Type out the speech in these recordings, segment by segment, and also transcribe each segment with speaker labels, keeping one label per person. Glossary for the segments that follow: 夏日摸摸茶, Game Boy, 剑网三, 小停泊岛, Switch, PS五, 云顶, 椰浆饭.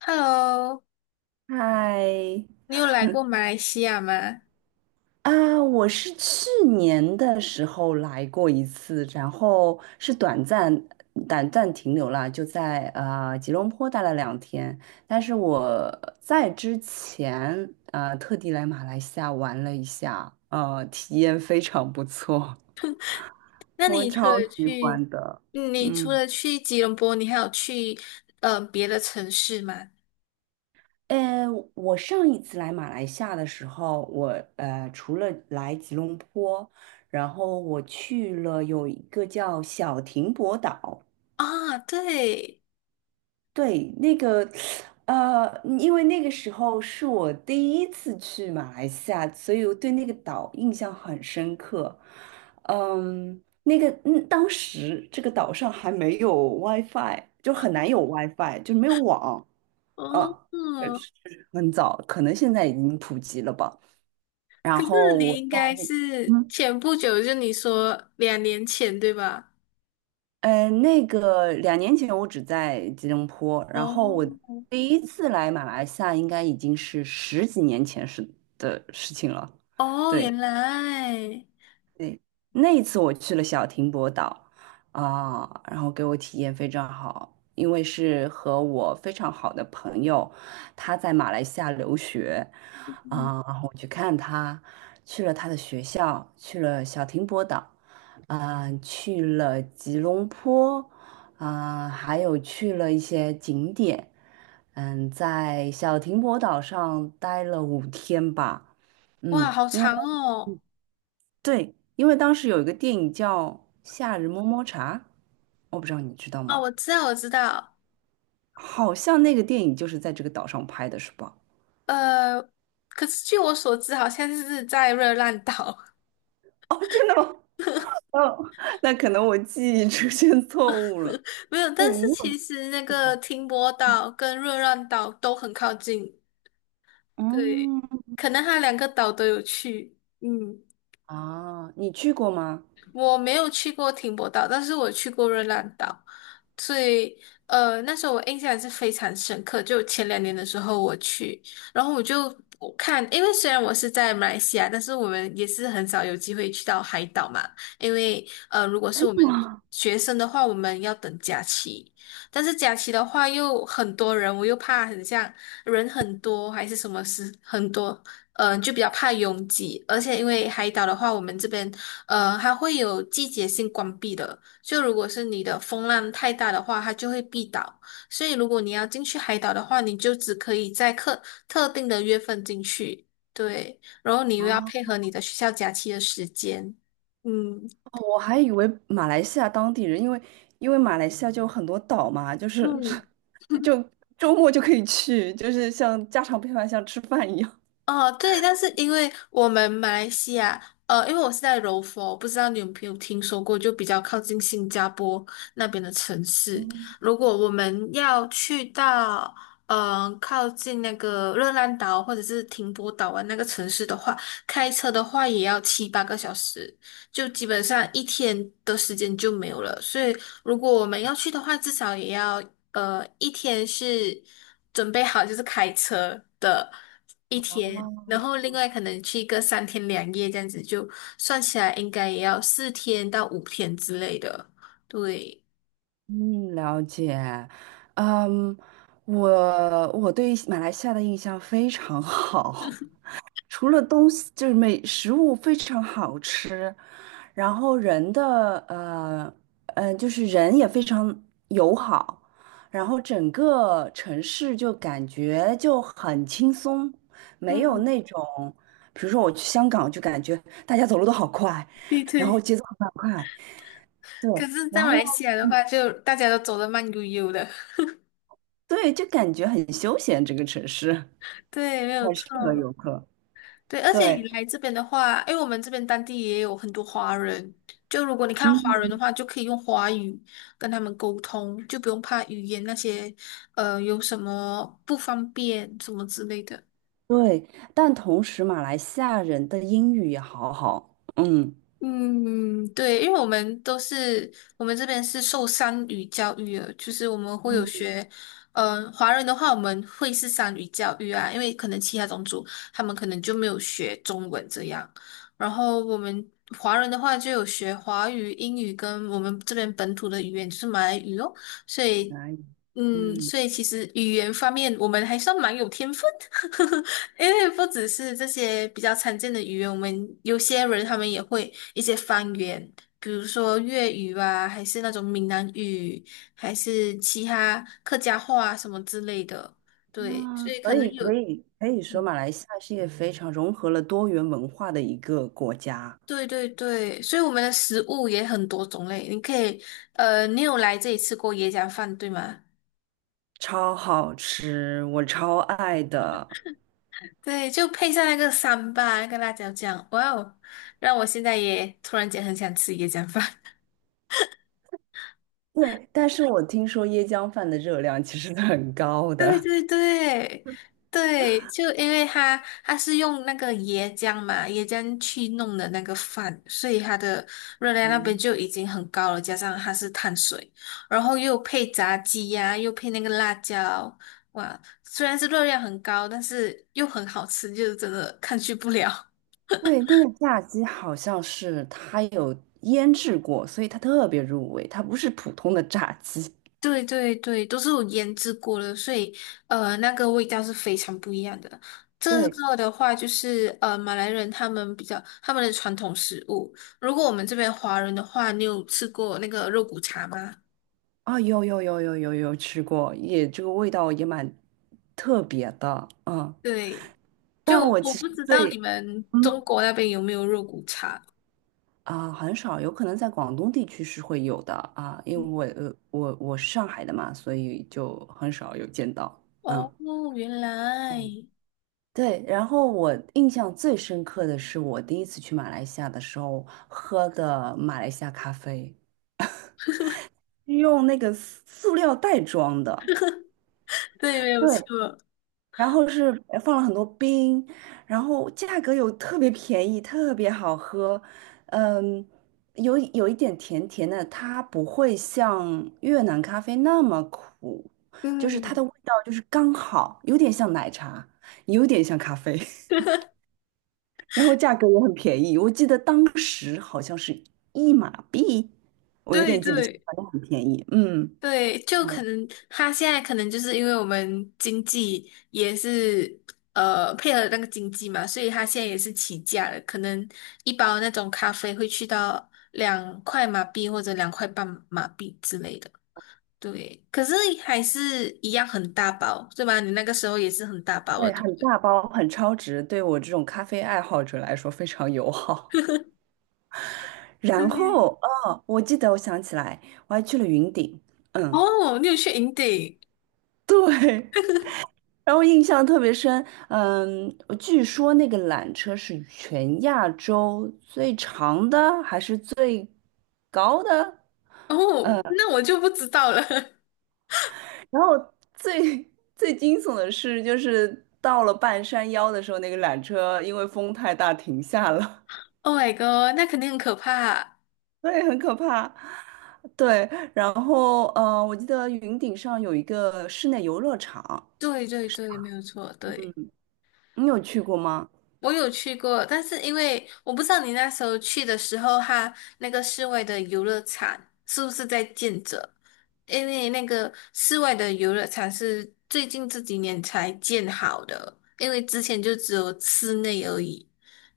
Speaker 1: Hello,
Speaker 2: 嗨，
Speaker 1: 你有来过马来西亚吗？
Speaker 2: 啊，我是去年的时候来过一次，然后是短暂停留了，就在吉隆坡待了2天。但是我在之前特地来马来西亚玩了一下，体验非常不错，
Speaker 1: 那
Speaker 2: 我
Speaker 1: 你除了
Speaker 2: 超喜
Speaker 1: 去，
Speaker 2: 欢的。
Speaker 1: 你除
Speaker 2: 嗯。
Speaker 1: 了去吉隆坡，你还有去别的城市吗？
Speaker 2: 呃，我上一次来马来西亚的时候，我除了来吉隆坡，然后我去了有一个叫小停泊岛，
Speaker 1: 啊，对。
Speaker 2: 对，那个因为那个时候是我第一次去马来西亚，所以我对那个岛印象很深刻。那个当时这个岛上还没有 WiFi,就很难有 WiFi,就没有网。
Speaker 1: 哦，
Speaker 2: 嗯，确是很早，可能现在已经普及了吧。然
Speaker 1: 可是
Speaker 2: 后
Speaker 1: 你
Speaker 2: 我
Speaker 1: 应
Speaker 2: 在，
Speaker 1: 该是
Speaker 2: 嗯，
Speaker 1: 前不久，就你说两年前对吧？
Speaker 2: 呃，那个2年前我只在吉隆坡，然后我
Speaker 1: 哦。
Speaker 2: 第一次来马来西亚应该已经是十几年前是的事情了。
Speaker 1: 哦，
Speaker 2: 对。
Speaker 1: 原来。
Speaker 2: 那一次我去了小停泊岛啊，然后给我体验非常好，因为是和我非常好的朋友，他在马来西亚留学
Speaker 1: 嗯，
Speaker 2: 啊，然后我去看他，去了他的学校，去了小停泊岛，啊，去了吉隆坡，啊，还有去了一些景点，在小停泊岛上待了5天吧。
Speaker 1: 哇，
Speaker 2: 嗯，
Speaker 1: 好长哦。
Speaker 2: 对，因为当时有一个电影叫《夏日摸摸茶》，我不知道你知道
Speaker 1: 哦，
Speaker 2: 吗？
Speaker 1: 我知道，我知道。
Speaker 2: 好像那个电影就是在这个岛上拍的，是吧？
Speaker 1: 呃，可是据我所知，好像是在热浪岛。
Speaker 2: 哦，真的吗？哦，那可能我记忆出现错误了。
Speaker 1: 没有，
Speaker 2: 对，
Speaker 1: 但是
Speaker 2: 你
Speaker 1: 其
Speaker 2: 有
Speaker 1: 实那
Speaker 2: 去
Speaker 1: 个
Speaker 2: 过？
Speaker 1: 停泊岛跟热浪岛都很靠近。对，
Speaker 2: 嗯，
Speaker 1: 可能它两个岛都有去，嗯。
Speaker 2: 啊，你去过吗？
Speaker 1: 我没有去过停泊岛，但是我去过热浪岛，所以那时候我印象是非常深刻。就前两年的时候我去，然后我就我看，因为虽然我是在马来西亚，但是我们也是很少有机会去到海岛嘛，因为如果是我们学生的话，我们要等假期，但是假期的话又很多人，我又怕很像人很多还是什么事很多，就比较怕拥挤，而且因为海岛的话，我们这边它会有季节性关闭的，就如果是你的风浪太大的话，它就会闭岛。所以如果你要进去海岛的话，你就只可以在特定的月份进去。对，然后你又要
Speaker 2: 啊，
Speaker 1: 配合你的学校假期的时间，嗯。
Speaker 2: 我还以为马来西亚当地人，因为马来西亚就有很多岛嘛，就是
Speaker 1: 嗯，
Speaker 2: 就周末就可以去，就是像家常便饭，像吃饭一样。
Speaker 1: 哦，对，但是因为我们马来西亚，因为我是在柔佛，不知道你有没有听说过，就比较靠近新加坡那边的城市。
Speaker 2: 嗯，
Speaker 1: 如果我们要去到，嗯、靠近那个热浪岛或者是停泊岛湾那个城市的话，开车的话也要七八个小时，就基本上一天的时间就没有了。所以如果我们要去的话，至少也要一天是准备好就是开车的一天，
Speaker 2: 啊。
Speaker 1: 然后另外可能去一个三天两夜这样子，就算起来应该也要四天到五天之类的。对，
Speaker 2: 嗯，了解。嗯，我我对马来西亚的印象非常好，除了东西就是美食物非常好吃，然后人的就是人也非常友好，然后整个城市就感觉就很轻松，没有
Speaker 1: 嗯，
Speaker 2: 那种，比如说我去香港就感觉大家走路都好快，
Speaker 1: 对
Speaker 2: 然后
Speaker 1: 对。
Speaker 2: 节奏很快，对，
Speaker 1: 可是，在
Speaker 2: 然
Speaker 1: 马
Speaker 2: 后。
Speaker 1: 来西亚的
Speaker 2: 嗯
Speaker 1: 话，就大家都走得慢悠悠的。
Speaker 2: 对，就感觉很休闲这个城市。
Speaker 1: 对，没有错。对，而且你
Speaker 2: 对，
Speaker 1: 来这边的话，因为我们这边当地也有很多华人，就如果你看华人的
Speaker 2: 嗯，
Speaker 1: 话，就可以用华语跟他们沟通，就不用怕语言那些，有什么不方便什么之类的。
Speaker 2: 对，但同时马来西亚人的英语也好好，嗯，
Speaker 1: 嗯，对，因为我们这边是受三语教育的，就是我们会有
Speaker 2: 嗯，
Speaker 1: 学，华人的话我们会是三语教育啊，因为可能其他种族他们可能就没有学中文这样，然后我们华人的话就有学华语、英语跟我们这边本土的语言就是马来语哦。所
Speaker 2: 可
Speaker 1: 以，
Speaker 2: 以，
Speaker 1: 嗯，
Speaker 2: 嗯，
Speaker 1: 所以其实语言方面我们还算蛮有天分的。因为不只是这些比较常见的语言，我们有些人他们也会一些方言，比如说粤语啊，还是那种闽南语，还是其他客家话啊什么之类的。对，
Speaker 2: 啊，
Speaker 1: 所以可
Speaker 2: 所
Speaker 1: 能
Speaker 2: 以
Speaker 1: 有，
Speaker 2: 可以说
Speaker 1: 嗯，
Speaker 2: 马来西亚是一个非常融合了多元文化的一个国家，
Speaker 1: 对对对，所以我们的食物也很多种类。你可以，你有来这里吃过椰浆饭，对吗？
Speaker 2: 超好吃，我超爱的。
Speaker 1: 对，就配上那个三巴那个辣椒酱，哇哦，让我现在也突然间很想吃椰浆饭。
Speaker 2: 对，但是我听说椰浆饭的热量其实是很高
Speaker 1: 对
Speaker 2: 的。
Speaker 1: 对对对，就因为它是用那个椰浆嘛，椰浆去弄的那个饭，所以它的热 量那边
Speaker 2: 嗯。
Speaker 1: 就已经很高了，加上它是碳水，然后又配炸鸡呀、又配那个辣椒，哇，虽然是热量很高，但是又很好吃，就是真的抗拒不了。
Speaker 2: 对，那个炸鸡好像是它有腌制过，所以它特别入味，它不是普通的炸鸡。
Speaker 1: 对对对，都是有腌制过的，所以那个味道是非常不一样的。这
Speaker 2: 对，
Speaker 1: 个的话，就是马来人他们比较他们的传统食物。如果我们这边华人的话，你有吃过那个肉骨茶吗？
Speaker 2: 啊、有有有有有有吃过，也这个味道也蛮特别的，嗯，
Speaker 1: 对，就我不知道你
Speaker 2: 对，
Speaker 1: 们中
Speaker 2: 嗯，
Speaker 1: 国那边有没有肉骨茶。
Speaker 2: 啊、很少，有可能在广东地区是会有的啊，因为我是上海的嘛，所以就很少有见到，嗯。
Speaker 1: 哦，原来。
Speaker 2: 对，然后我印象最深刻的是我第一次去马来西亚的时候喝的马来西亚咖啡。用那个塑料袋装的，
Speaker 1: 对，没有
Speaker 2: 对，
Speaker 1: 错。
Speaker 2: 然后是放了很多冰，然后价格又特别便宜，特别好喝，嗯，有一点甜甜的，它不会像越南咖啡那么苦，就是它的
Speaker 1: 嗯，
Speaker 2: 味道就是刚好，有点像奶茶，有点像咖啡，然后价格也很便宜，我记得当时好像是1马币，我有
Speaker 1: 对
Speaker 2: 点记不清，
Speaker 1: 对。
Speaker 2: 反正很便宜，嗯。
Speaker 1: 对，就可能他现在可能就是因为我们经济也是配合那个经济嘛，所以他现在也是起价了，可能一包那种咖啡会去到两块马币或者两块半马币之类的。对，可是还是一样很大包，对吧？你那个时候也是很大包的，
Speaker 2: 对，
Speaker 1: 对不
Speaker 2: 很
Speaker 1: 对？
Speaker 2: 大包，很超值，对我这种咖啡爱好者来说非常友好。然
Speaker 1: 对。
Speaker 2: 后，哦，我记得，我想起来，我还去了云顶，嗯，
Speaker 1: 哦，你有去营地。
Speaker 2: 对，然后印象特别深，我据说那个缆车是全亚洲最长的，还是最高的？
Speaker 1: 哦，那我就不知道了。
Speaker 2: 然后最 最惊悚的是，就是到了半山腰的时候，那个缆车因为风太大停下了。
Speaker 1: Oh my god，那肯定很可怕。
Speaker 2: 对，很可怕。对，然后我记得云顶上有一个室内游乐场，
Speaker 1: 对对对，没有错，对。
Speaker 2: 你有去过吗？
Speaker 1: 我有去过，但是因为我不知道你那时候去的时候，它那个室外的游乐场是不是在建着？因为那个室外的游乐场是最近这几年才建好的，因为之前就只有室内而已。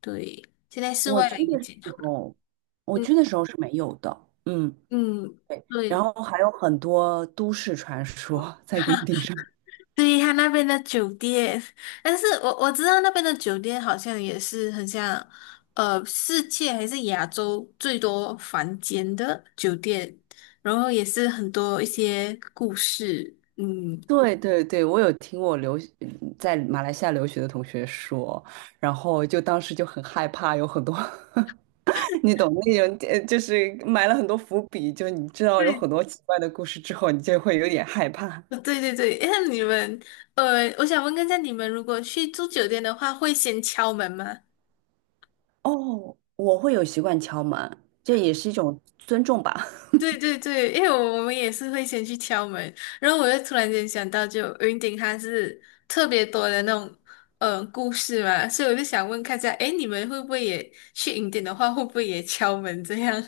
Speaker 1: 对，现在室
Speaker 2: 我
Speaker 1: 外的
Speaker 2: 去
Speaker 1: 也
Speaker 2: 的时
Speaker 1: 建好了。
Speaker 2: 候，我
Speaker 1: 嗯
Speaker 2: 去的时候是没有的，
Speaker 1: 嗯，
Speaker 2: 然
Speaker 1: 对。
Speaker 2: 后还有很多都市传说 在云 顶上。
Speaker 1: 对，他那边的酒店，但是我知道那边的酒店好像也是很像，世界还是亚洲最多房间的酒店，然后也是很多一些故事，嗯，
Speaker 2: 对对对，我有听我留学在马来西亚留学的同学说，然后就当时就很害怕，有很多 你懂那种，就是埋了很多伏笔，就你知道有很多奇怪的故事之后，你就会有点害怕。
Speaker 1: 对对对对，那你们，我想问一下，你们如果去住酒店的话，会先敲门吗？
Speaker 2: 哦，我会有习惯敲门，这也是一种尊重吧。
Speaker 1: 对对对，因为我们也是会先去敲门，然后我就突然间想到，就云顶它是特别多的那种故事嘛，所以我就想问看一下，诶，你们会不会也去云顶的话，会不会也敲门这样？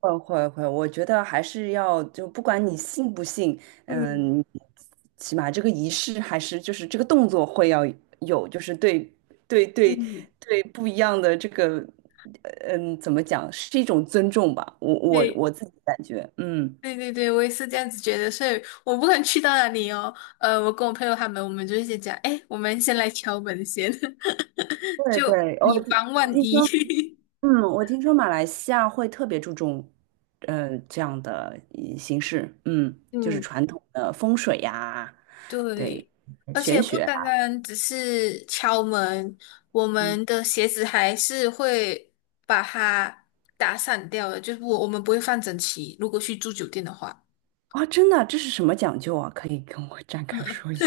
Speaker 2: 会会会，我觉得还是要就不管你信不信，
Speaker 1: 嗯
Speaker 2: 嗯，起码这个仪式还是就是这个动作会要有，就是对对对
Speaker 1: 嗯，
Speaker 2: 对不一样的这个，怎么讲，是一种尊重吧。我 我
Speaker 1: 对
Speaker 2: 我自己感觉，嗯，
Speaker 1: 对对对，我也是这样子觉得，所以我不管去到哪里哦，我跟我朋友他们，我们就会先讲，诶，我们先来敲门先，
Speaker 2: 对
Speaker 1: 就
Speaker 2: 对，
Speaker 1: 以防万一。
Speaker 2: 我听说马来西亚会特别注重，这样的形式，嗯，就是
Speaker 1: 嗯。
Speaker 2: 传统的风水呀，对，
Speaker 1: 对，而
Speaker 2: 玄
Speaker 1: 且不
Speaker 2: 学
Speaker 1: 单
Speaker 2: 啊
Speaker 1: 单只是敲门，我
Speaker 2: 嗯，
Speaker 1: 们的鞋子还是会把它打散掉的，就是我们不会放整齐。如果去住酒店的话，
Speaker 2: 哇，真的，这是什么讲究啊？可以跟我 展开说一下？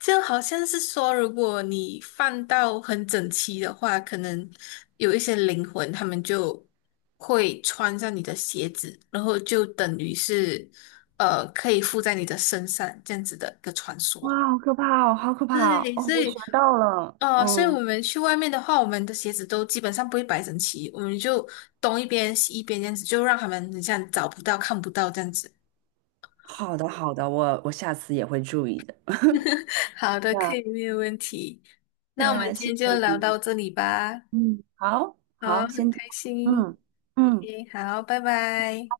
Speaker 1: 就好像是说，如果你放到很整齐的话，可能有一些灵魂，他们就会穿上你的鞋子，然后就等于是可以附在你的身上这样子的一个传
Speaker 2: 哇，
Speaker 1: 说。
Speaker 2: 好可怕哦，好可怕哦！
Speaker 1: 对，
Speaker 2: 哦
Speaker 1: 所
Speaker 2: 我学
Speaker 1: 以
Speaker 2: 到了，
Speaker 1: 哦，所以
Speaker 2: 嗯，
Speaker 1: 我们去外面的话，我们的鞋子都基本上不会摆整齐，我们就东一边西一边这样子，就让他们很像找不到、看不到这样子。
Speaker 2: 好的，好的，我下次也会注意的。
Speaker 1: 好的，
Speaker 2: 呀
Speaker 1: 可以，没有问题。那我们
Speaker 2: 呀，
Speaker 1: 今
Speaker 2: 谢谢
Speaker 1: 天就
Speaker 2: 你，
Speaker 1: 聊到这里吧。
Speaker 2: 嗯，好
Speaker 1: 好，
Speaker 2: 好，
Speaker 1: 很
Speaker 2: 先这
Speaker 1: 开
Speaker 2: 样
Speaker 1: 心。
Speaker 2: 嗯嗯。
Speaker 1: OK，好，拜拜。